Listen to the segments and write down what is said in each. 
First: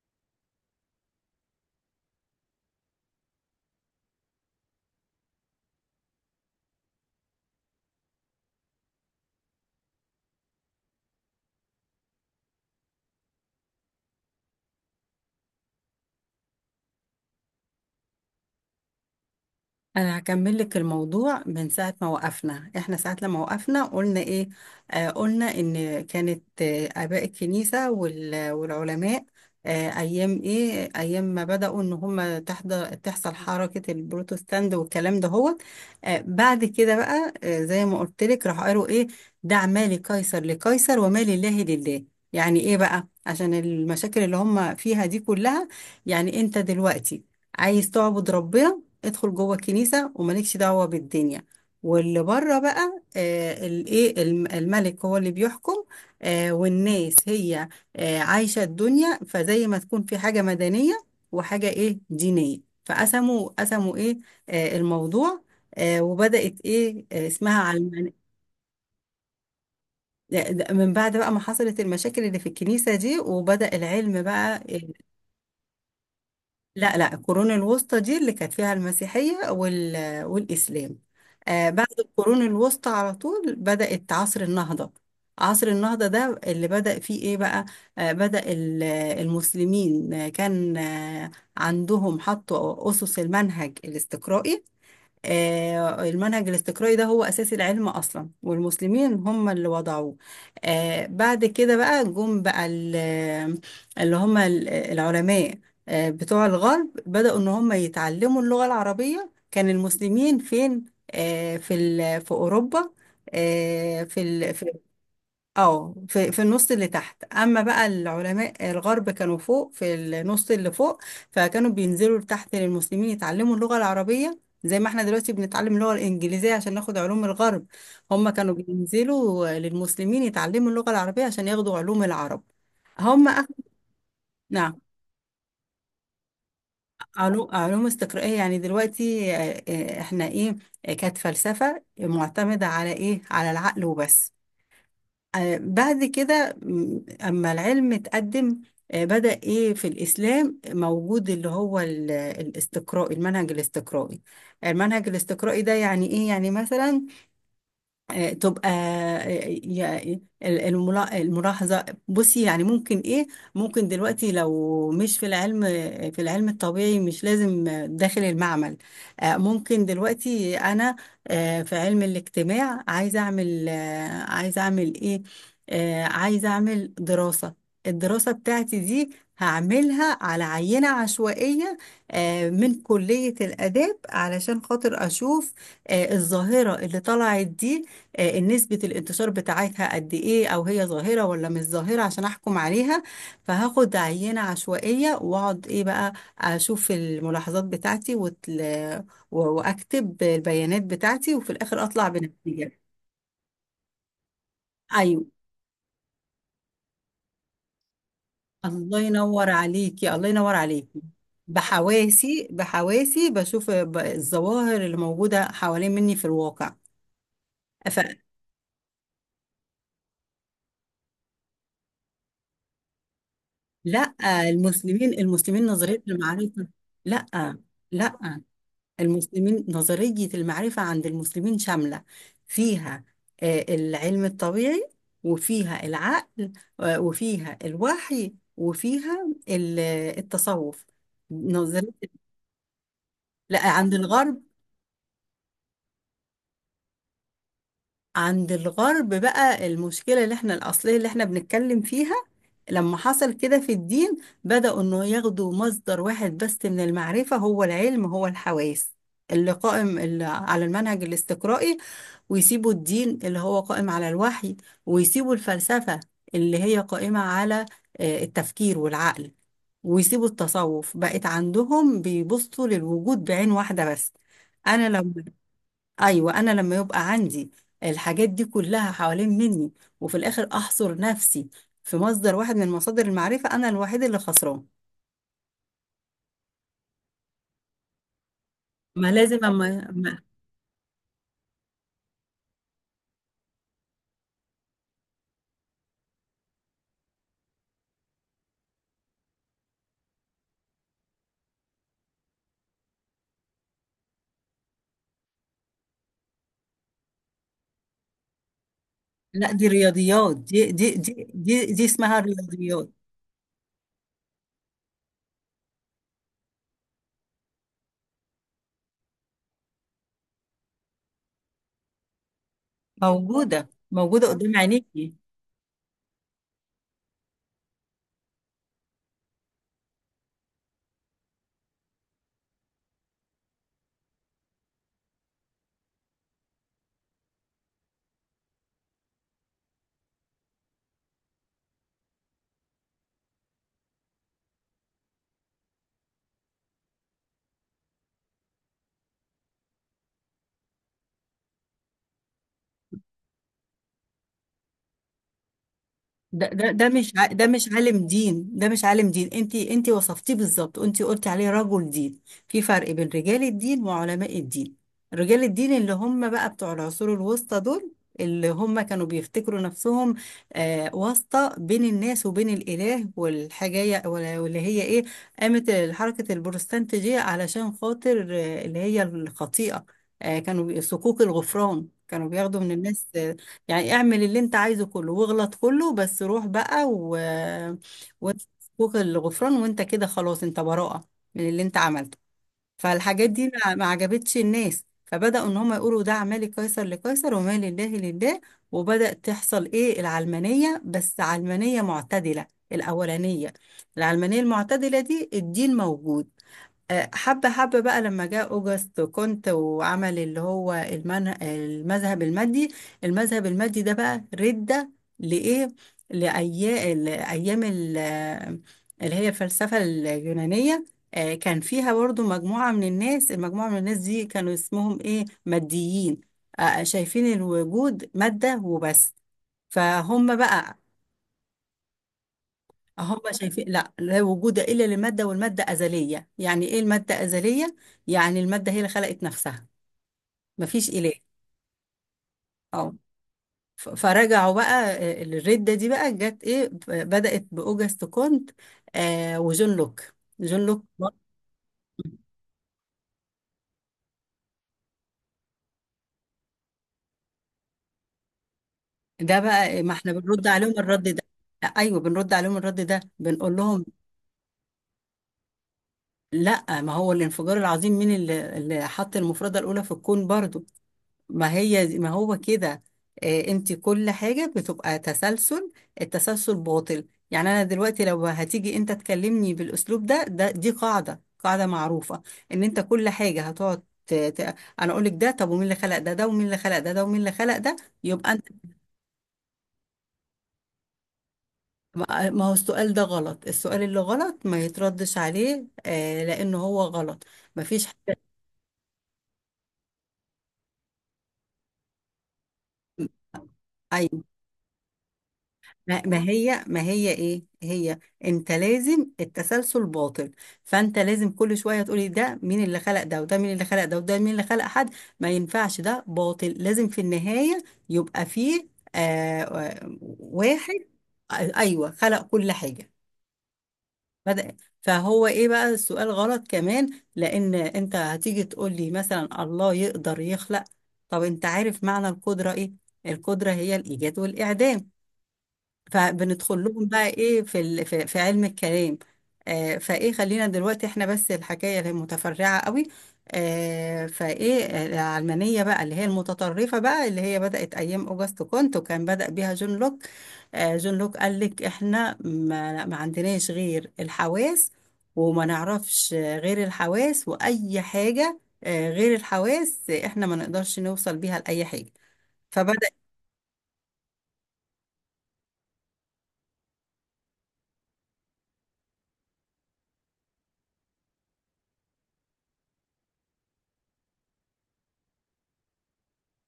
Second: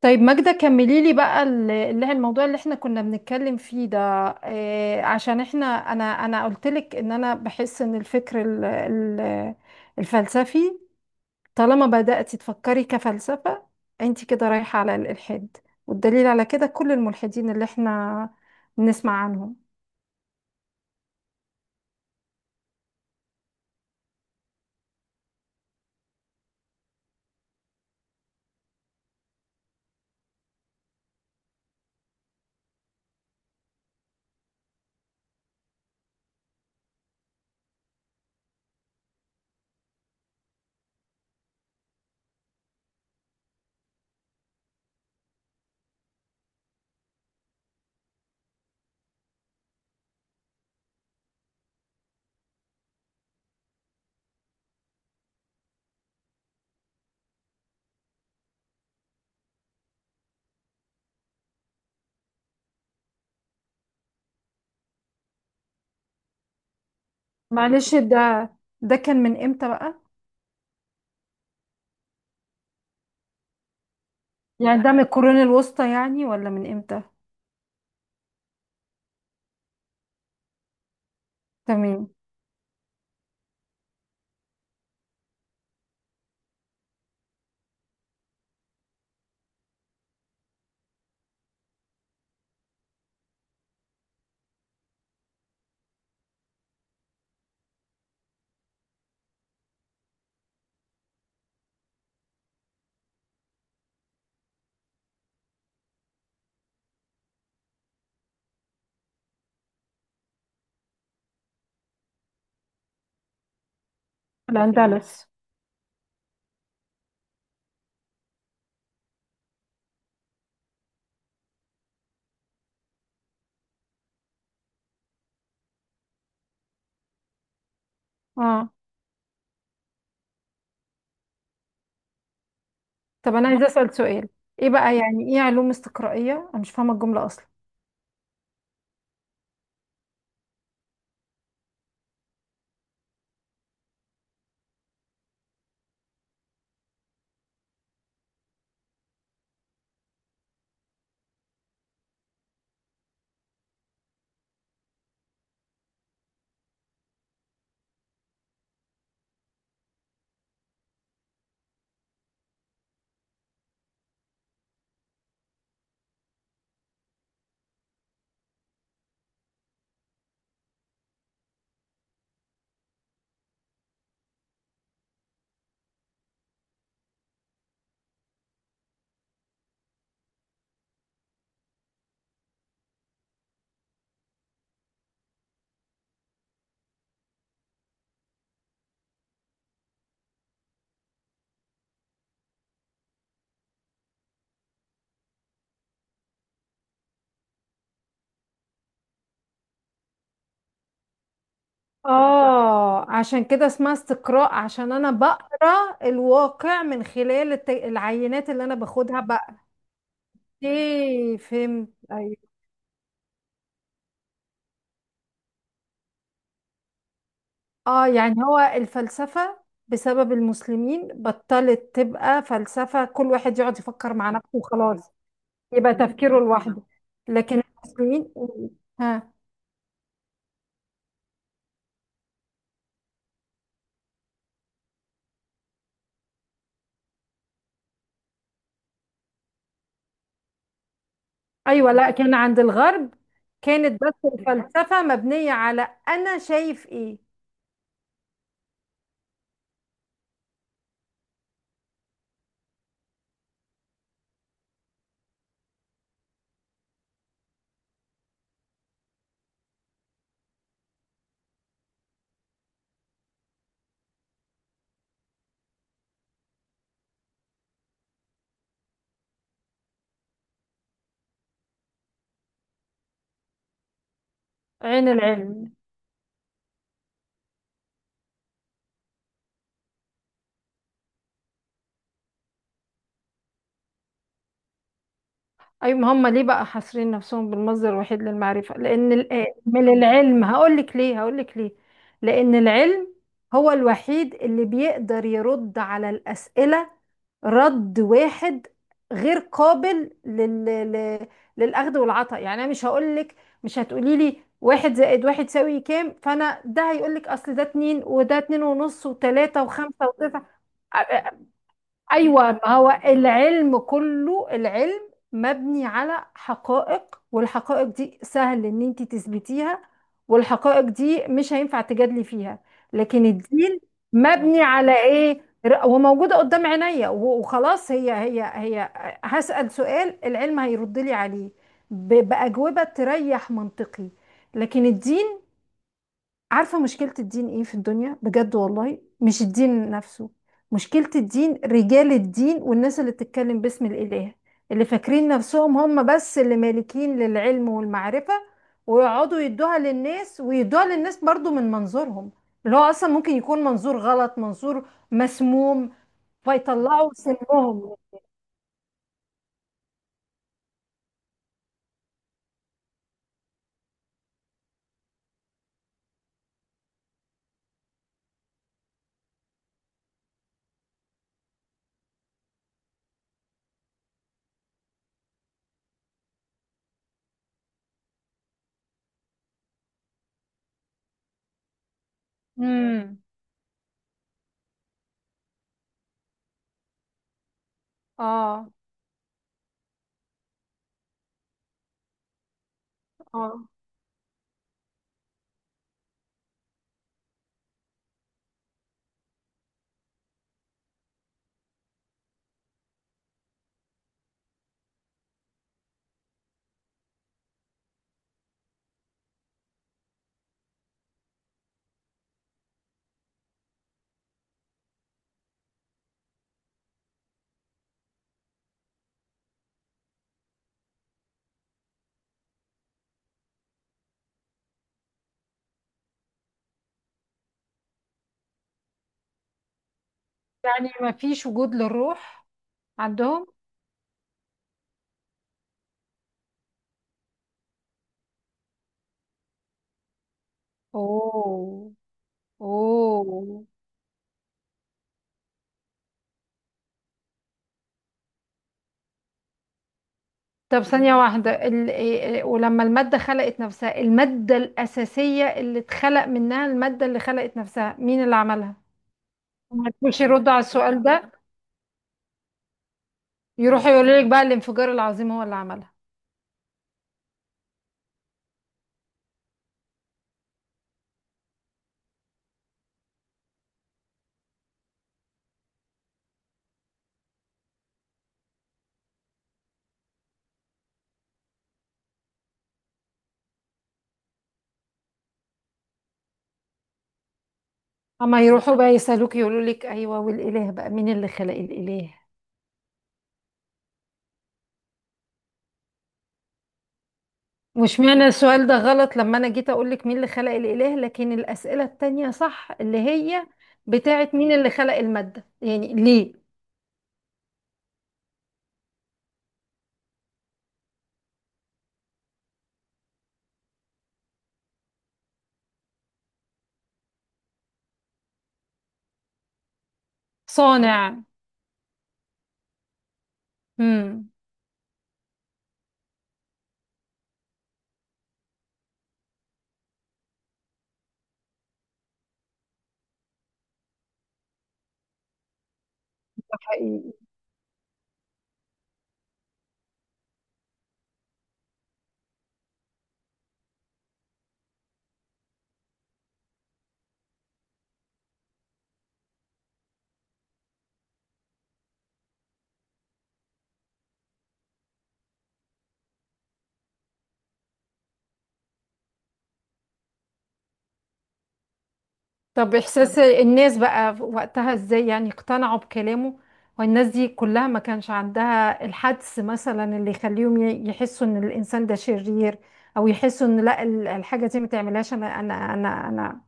طيب ماجدة كملي لي بقى اللي هي الموضوع اللي احنا كنا بنتكلم فيه ده إيه؟ عشان احنا انا قلت لك ان انا بحس ان الفكر الفلسفي، طالما بدأتي تفكري كفلسفة انت كده رايحة على الإلحاد. والدليل على كده كل الملحدين اللي احنا بنسمع عنهم. انا هكمل لك الموضوع من ساعه ما وقفنا احنا، ساعه لما وقفنا قلنا ايه. قلنا ان كانت اباء الكنيسه والعلماء ايام، ايام ما بداوا ان هم تحصل حركه البروتستانت والكلام ده هو. بعد كده بقى، زي ما قلت لك، راح قالوا ايه: دع ما لقيصر لقيصر وما لله لله. يعني ايه بقى؟ عشان المشاكل اللي هم فيها دي كلها، يعني انت دلوقتي عايز تعبد ربنا، ادخل جوه الكنيسة ومالكش دعوة بالدنيا. واللي بره بقى، الايه، الملك هو اللي بيحكم، والناس هي عايشة الدنيا. فزي ما تكون في حاجة مدنية وحاجة ايه دينية. فقسموا ايه الموضوع، وبدأت ايه، اسمها على معلش، ده ده كان من امتى بقى؟ ده من بعد بقى ما حصلت المشاكل اللي في الكنيسة دي وبدأ العلم بقى. يعني ده من القرون الوسطى يعني ولا من لا امتى؟ لا، القرون الوسطى دي اللي كانت فيها المسيحية والإسلام. بعد تمام. القرون الوسطى على طول بدأت عصر النهضة. عصر النهضة ده اللي بدأ فيه إيه بقى؟ آه بدأ ال- المسلمين، آه، كان آه عندهم، حطوا أسس المنهج الاستقرائي. المنهج الاستقرائي ده هو أساس العلم أصلا، والمسلمين هم اللي وضعوه. بعد كده بقى جم بقى العلماء، بتوع الغرب، بدأوا إن هم يتعلموا اللغة العربية. كان المسلمين فين؟ في أوروبا، آه، في ال- في الأندلس. اه في في النص اللي تحت، اما بقى العلماء الغرب كانوا فوق في النص اللي فوق. فكانوا بينزلوا لتحت للمسلمين يتعلموا اللغة العربية، زي ما احنا دلوقتي بنتعلم اللغة الإنجليزية عشان ناخد علوم الغرب، هم كانوا اه. بينزلوا للمسلمين يتعلموا اللغة العربية عشان ياخدوا علوم العرب. هم طب أخ... انا عايزه اسال سؤال، ايه نعم. بقى يعني ايه علوم استقرائيه؟ انا مش فاهمه الجمله اصلا. علوم استقرائية، يعني دلوقتي احنا ايه، كانت فلسفة معتمدة على ايه؟ على العقل وبس. بعد كده، أما العلم اتقدم، بدأ إيه في الإسلام موجود، اللي هو الاستقراء، المنهج الاستقرائي. المنهج الاستقرائي ده يعني إيه؟ يعني مثلا آه، تبقى آه، يا- ال- الملا- الملاحظة. بصي، يعني ممكن ايه، ممكن دلوقتي لو مش في العلم، في العلم الطبيعي، مش لازم داخل المعمل، ممكن دلوقتي انا، في علم الاجتماع، عايزة اعمل آه، عايزة اعمل ايه آه، عايزة اعمل دراسة. الدراسة بتاعتي دي هعملها على عينة عشوائية من كلية الآداب علشان خاطر أشوف الظاهرة اللي طلعت دي، نسبة الانتشار بتاعتها قد ايه، او هي ظاهرة ولا مش ظاهرة، عشان احكم عليها. فهاخد عينة عشوائية، واقعد ايه بقى، اشوف الملاحظات بتاعتي واكتب البيانات بتاعتي، وفي الاخر اطلع بنتيجة. اه، عشان كده اسمها استقراء، عشان انا ايوه. بقرا الواقع من خلال العينات اللي انا الله باخدها ينور بقى. عليكي، الله ينور عليكي. ايه، فهمت. بحواسي بحواسي بشوف الظواهر اللي موجودة حوالين مني في الواقع. اه، فلا. يعني هو الفلسفه بسبب المسلمين بطلت تبقى فلسفه كل واحد يقعد يفكر مع نفسه وخلاص، المسلمين يبقى نظرية تفكيره المعرفة. لوحده. لا لكن المسلمين. لا، ها. المسلمين، نظرية المعرفة عند المسلمين شاملة. فيها العلم الطبيعي، وفيها العقل، وفيها الوحي، وفيها التصوف. نظرية. ايوه، لا كان عند الغرب لا، عند كانت بس الغرب. الفلسفه مبنيه على انا شايف ايه. عند الغرب بقى المشكلة اللي احنا الأصلية اللي احنا بنتكلم فيها، لما حصل كده في الدين، بدأوا انه ياخدوا مصدر واحد بس من المعرفة، هو العلم، هو الحواس اللي قائم على المنهج الاستقرائي، ويسيبوا الدين اللي هو قائم على الوحي، ويسيبوا الفلسفة اللي هي قائمة على التفكير والعقل، ويسيبوا التصوف. بقت عندهم بيبصوا للوجود بعين واحدة بس. أنا عين لما العلم. ايوه، انا لما يبقى عندي الحاجات دي كلها حوالين مني، وفي الاخر احصر نفسي في مصدر واحد من مصادر المعرفه، انا الوحيد اللي خسران. أيوة، ما هم ليه بقى حاصرين نفسهم بالمصدر الوحيد للمعرفة؟ ما لأن لازم أما من ما العلم، هقولك ليه هقولك ليه. لأن العلم هو الوحيد اللي بيقدر يرد على الأسئلة رد واحد غير قابل لل... للأخذ والعطاء. يعني أنا مش هقولك، مش هتقولي لي واحد زائد واحد يساوي كام فأنا ده هيقولك أصل ده اتنين وده اتنين ونص لا، وتلاتة دي وخمسة رياضيات، وتسعة. دي اسمها ايوه، ما رياضيات. هو العلم كله، العلم مبني على حقائق، والحقائق دي سهل ان انت تثبتيها، والحقائق دي مش هينفع تجادلي فيها. لكن موجوده الدين موجوده قدام مبني على عينيكي. ايه؟ وموجوده قدام عينيا وخلاص، هي هي هي. هسأل سؤال، العلم هيرد لي عليه بأجوبة تريح منطقي. لكن الدين، عارفة مشكلة الدين ايه في الدنيا بجد والله؟ مش الدين نفسه، مشكلة الدين رجال الدين والناس اللي بتتكلم باسم الإله، اللي فاكرين نفسهم هم بس اللي مالكين للعلم والمعرفة، ويقعدوا يدوها للناس ويدوها للناس برضو من منظورهم، اللي هو أصلا ممكن يكون منظور غلط، منظور مسموم، ده فيطلعوا مش ع- ده مش سمهم. عالم دين، ده مش عالم دين، انت وصفتيه بالظبط، انت قلتي عليه رجل دين. في فرق بين رجال الدين وعلماء الدين. رجال الدين اللي هم بقى بتوع العصور الوسطى دول، اللي هم كانوا بيفتكروا نفسهم واسطة بين الناس وبين الإله، واللي هي ايه، قامت حركة البروتستانتية علشان خاطر اللي هي الخطيئة. صكوك الغفران كانوا بياخدوا من الناس، امم. يعني اعمل اللي انت عايزه كله واغلط كله، بس روح بقى و اه. وفوق الغفران، وانت كده خلاص انت براءة من اللي انت عملته. فالحاجات دي اه، ما عجبتش الناس، فبدأوا ان هم يقولوا ده: اعمال قيصر لقيصر وما لله لله. وبدأ تحصل ايه، العلمانية، بس علمانية معتدلة الأولانية. العلمانية المعتدلة دي، الدين موجود، حبة حبة. بقى لما جاء أوجست كنت وعمل اللي هو المذهب المادي. المذهب المادي ده بقى ردة لإيه؟ لأيام، الأيام ال- آه، اللي هي الفلسفة اليونانية، كان فيها برضو مجموعة من الناس. المجموعة من الناس دي كانوا اسمهم إيه، ماديين، شايفين الوجود مادة وبس. فهم بقى، يعني ما فيش وجود للروح هم عندهم؟ شايفين لا لا وجود الا لماده، والماده ازليه. يعني ايه الماده ازليه؟ يعني الماده هي اللي خلقت نفسها، مفيش اله. اوه. اه. اوه. فرجعوا بقى، الرده دي بقى جت ايه، بدات باوجست كونت وجون لوك. جون طب لوك ثانية واحدة، إيه، ولما المادة خلقت نفسها، المادة الأساسية اللي اتخلق منها المادة اللي خلقت نفسها، مين اللي عملها؟ ده بقى، ما ما احنا تقولش بنرد يردوا على عليهم السؤال الرد ده. ده، ايوه، بنرد عليهم الرد ده، بنقول لهم: يروحوا يقولوا لك بقى الانفجار العظيم هو اللي عملها. لا، ما هو الانفجار العظيم مين اللي حط المفرده الاولى في الكون برضو؟ ما هو كده، انت كل حاجة بتبقى تسلسل، التسلسل باطل. يعني انا دلوقتي لو هتيجي انت تكلمني بالاسلوب ده، دي قاعدة، قاعدة معروفة، ان انت كل حاجة هتقعد انا اقول لك ده طب ومين اللي خلق ده، ده ومين اللي خلق ده، ده ومين اللي خلق ده، يبقى أما انت. يروحوا بقى يسألوك يقولوا لك أيوه، والإله بقى مين اللي خلق الإله؟ ما هو السؤال ده غلط، السؤال اللي غلط ما يتردش عليه، لانه هو غلط، ما فيش مش حاجة. معنى السؤال ده غلط لما أنا جيت أقول لك مين اللي خلق الإله، لكن الأسئلة التانية صح، اللي هي أيوة. بتاعت مين اللي خلق المادة؟ يعني ما ما ليه؟ هي ما هي ايه هي انت لازم، التسلسل باطل، فانت لازم كل شويه تقولي: ده مين اللي خلق ده، وده مين اللي خلق ده، وده مين اللي خلق حد. ما ينفعش، ده باطل، لازم في النهايه يبقى فيه واحد، صانع. ايوه، خلق كل حاجه. امم. بدأ، فهو ايه بقى، السؤال غلط كمان، لان انت هتيجي تقولي مثلا: الله يقدر يخلق. طب انت عارف معنى القدره ايه؟ القدره هي الايجاد والاعدام. فبندخل لهم بقى حقيقي. ايه، في علم الكلام. آه فايه خلينا دلوقتي احنا بس، الحكايه اللي هي متفرعه قوي. آه فايه آه، العلمانيه بقى اللي هي المتطرفه بقى، اللي هي بدات ايام اوجست كونت، وكان بدا بيها جون لوك. جون لوك قال لك: احنا ما عندناش غير الحواس، وما نعرفش غير الحواس، واي حاجه غير الحواس احنا ما نقدرش نوصل بيها لاي حاجه. طب فبدا. إحساس الناس بقى وقتها إزاي؟ يعني اقتنعوا بكلامه؟ والناس دي كلها ما كانش عندها الحدس مثلا اللي يخليهم يحسوا إن الإنسان ده شرير، أو يحسوا إن لا الحاجة دي ما تعملهاش، أنا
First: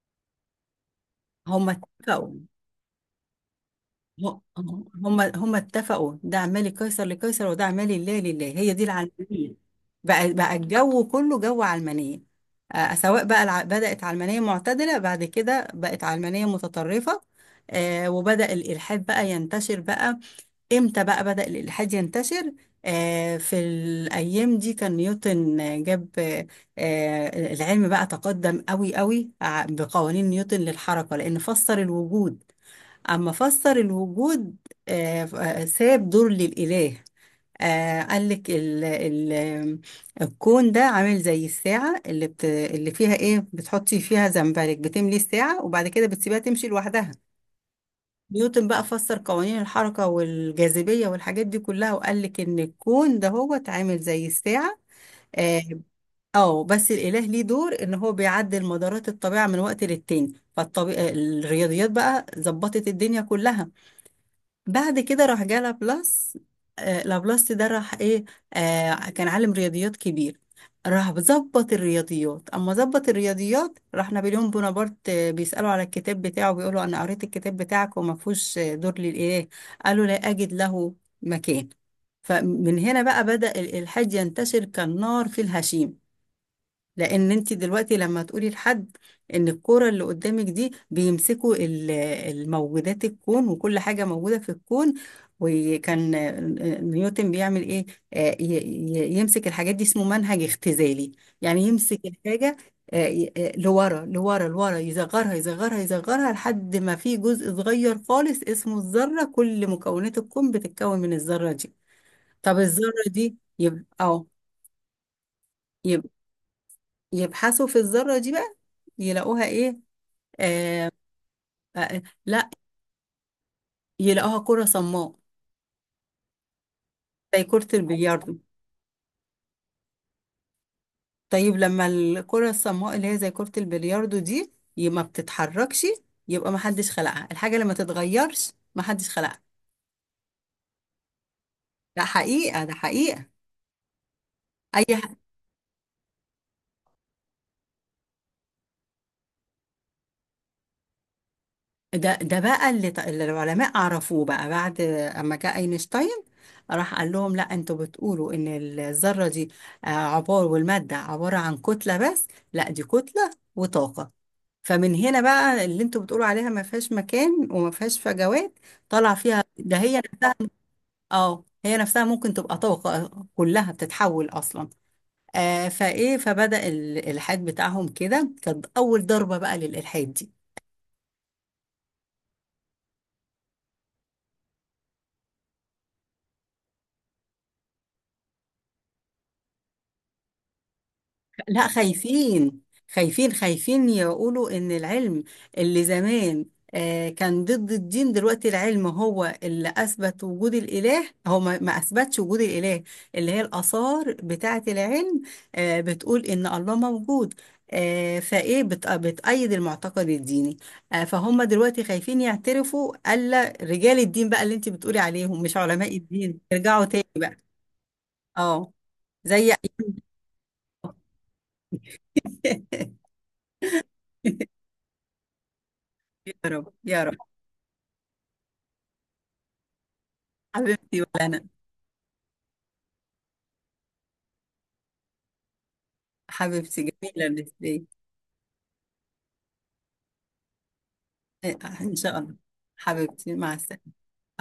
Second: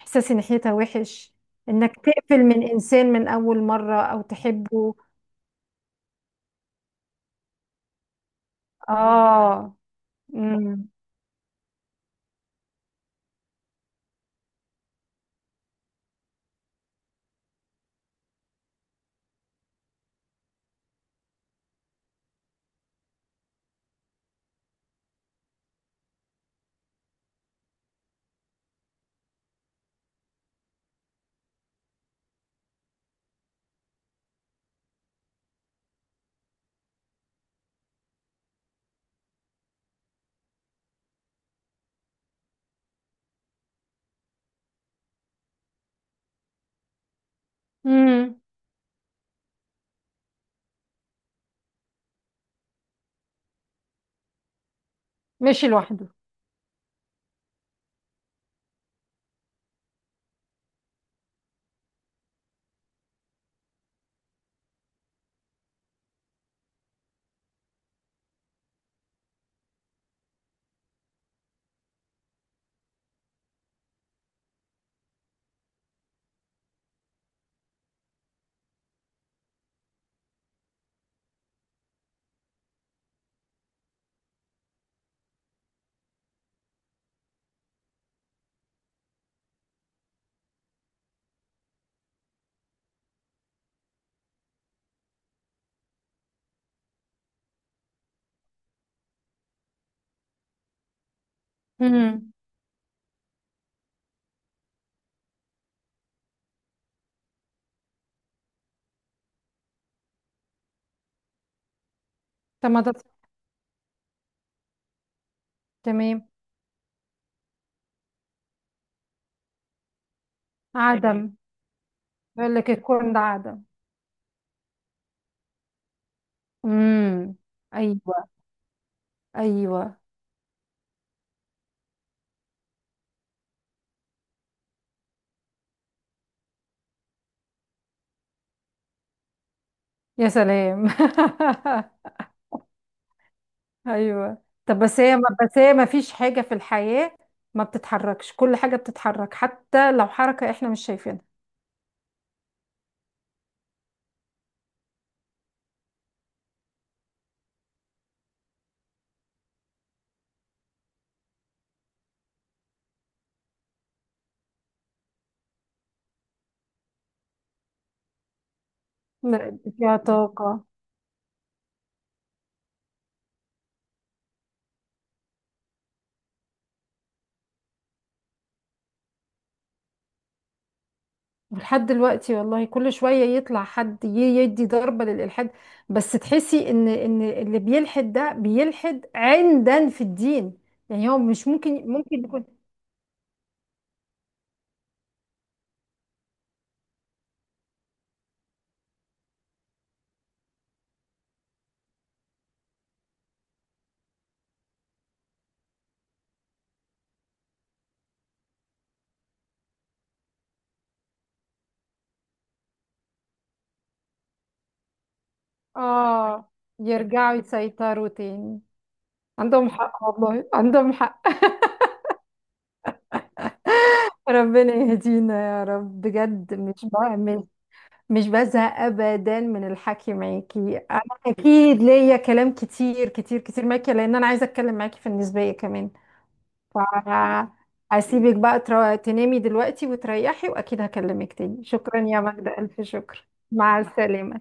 إحساسي ناحيتها وحش، هم إنك اتفقوا، تقفل من إنسان من أول مرة أو هم تحبه. هم هم اتفقوا، ده اعمالي قيصر لقيصر، وده اعمالي لله لله. هي دي العلمانية آه. بقى، امم. الجو كله جو علمانية. سواء بقى بدأت علمانية معتدلة، بعد كده بقت علمانية متطرفة، وبدأ الإلحاد بقى ينتشر بقى. امتى بقى بدأ الإلحاد ينتشر؟ في الأيام دي كان نيوتن، آه، جاب آه آه، العلم بقى تقدم قوي قوي بقوانين نيوتن للحركة، لأن فسر الوجود. أما فسر الوجود، ساب دور للإله، قال لك: ال ال الكون ده عامل زي الساعة اللي فيها إيه، بتحطي فيها زنبرك، بتملي الساعة وبعد كده بتسيبها تمشي لوحدها. امم. نيوتن بقى فسر قوانين الحركة والجاذبية والحاجات دي كلها، وقال لك إن الكون ده هو اتعامل زي الساعة. اه. ماشي لوحده. بس الإله ليه دور، إن هو بيعدل مدارات الطبيعة من وقت للتاني، فالطبيعة، الرياضيات بقى ظبطت الدنيا كلها. بعد كده راح جه لابلاس، لابلاس ده راح ايه، كان عالم رياضيات كبير، راح ظبط الرياضيات. اما ظبط الرياضيات، راح نابليون بونابرت بيسألوا على الكتاب بتاعه، بيقولوا: انا قريت الكتاب بتاعك وما فيهوش دور للاله. قالوا: لا اجد له مكان. فمن هنا بقى بدأ الإلحاد ينتشر كالنار في الهشيم. لان انت دلوقتي لما تقولي لحد ان الكوره اللي قدامك دي بيمسكوا الموجودات، الكون وكل حاجه موجوده في الكون، وكان نيوتن بيعمل ايه، يمسك الحاجات دي، اسمه منهج اختزالي، يعني يمسك امم. الحاجه لورا لورا لورا، يصغرها يصغرها يصغرها، لحد ما في جزء صغير خالص اسمه الذره. كل مكونات الكون بتتكون من الذره دي، طب طب ما الذره ده. دي يبقى اه، يبقى تمام. يبحثوا في الذرة دي بقى يلاقوها ايه؟ آه عدم. لا، يقول لك الكون ده عدم. يلاقوها كرة صماء، امم. زي كرة ايوه. البلياردو. ايوه. طيب لما الكرة الصماء اللي هي زي كرة البلياردو دي ما بتتحركش، يبقى ما حدش خلقها، الحاجة اللي ما تتغيرش ما حدش خلقها. يا سلام. ده حقيقة، ده حقيقة. ايوه، طب اي بس ح... هي ما، بس هي ما فيش حاجه في الحياه ما بتتحركش، كل حاجه بتتحرك حتى لو حركه احنا مش شايفينها. ده بقى اللي العلماء عرفوه بقى، بعد اما جاء اينشتاين، راح قال لهم: لا، انتوا بتقولوا ان الذرة دي والمادة عبارة عن كتلة بس، لا، دي كتلة وطاقة. فمن هنا بقى، اللي انتوا بتقولوا عليها ما فيهاش مكان وما فيهاش فجوات، طالع فيها لا، ده، فيها هي طاقه. اه، هي نفسها ممكن تبقى طاقة، كلها بتتحول اصلا. آه فايه فبدأ الالحاد بتاعهم كده، كانت اول ضربة بقى للالحاد دي. ولحد دلوقتي والله كل شويه يطلع حد يدي ضربه للالحاد. بس تحسي ان ان اللي بيلحد ده بيلحد عندا في الدين، يعني هو مش لا، ممكن، ممكن يكون. خايفين، خايفين خايفين يقولوا ان العلم اللي زمان كان ضد الدين، دلوقتي العلم هو اللي اثبت وجود الاله، هو ما اثبتش وجود الاله، اللي هي الاثار بتاعه العلم بتقول ان الله موجود، بتأيد المعتقد الديني، فهم دلوقتي خايفين يعترفوا، الا رجال الدين بقى، اللي انت بتقولي عليهم مش علماء الدين، اه. ارجعوا تاني يرجعوا بقى. يسيطروا تاني. اه. زي عندهم أيام- حق والله، عندهم حق. ربنا يهدينا يا رب يا بجد. رب، مش يا رب. بعمل، مش بزهق ابدا من الحكي معاكي انا. حبيبتي. اكيد ليا كلام كتير كتير كتير معاكي، لان انا عايزه اتكلم معاكي في النسبيه كمان. حبيبتي، جميلة الرسالة. فهسيبك بقى تنامي دلوقتي وتريحي، واكيد هكلمك إيه، تاني. إن شكرا شاء يا الله. ماجدة، الف شكر، حبيبتي، مع مع السلامة. الله. السلامه.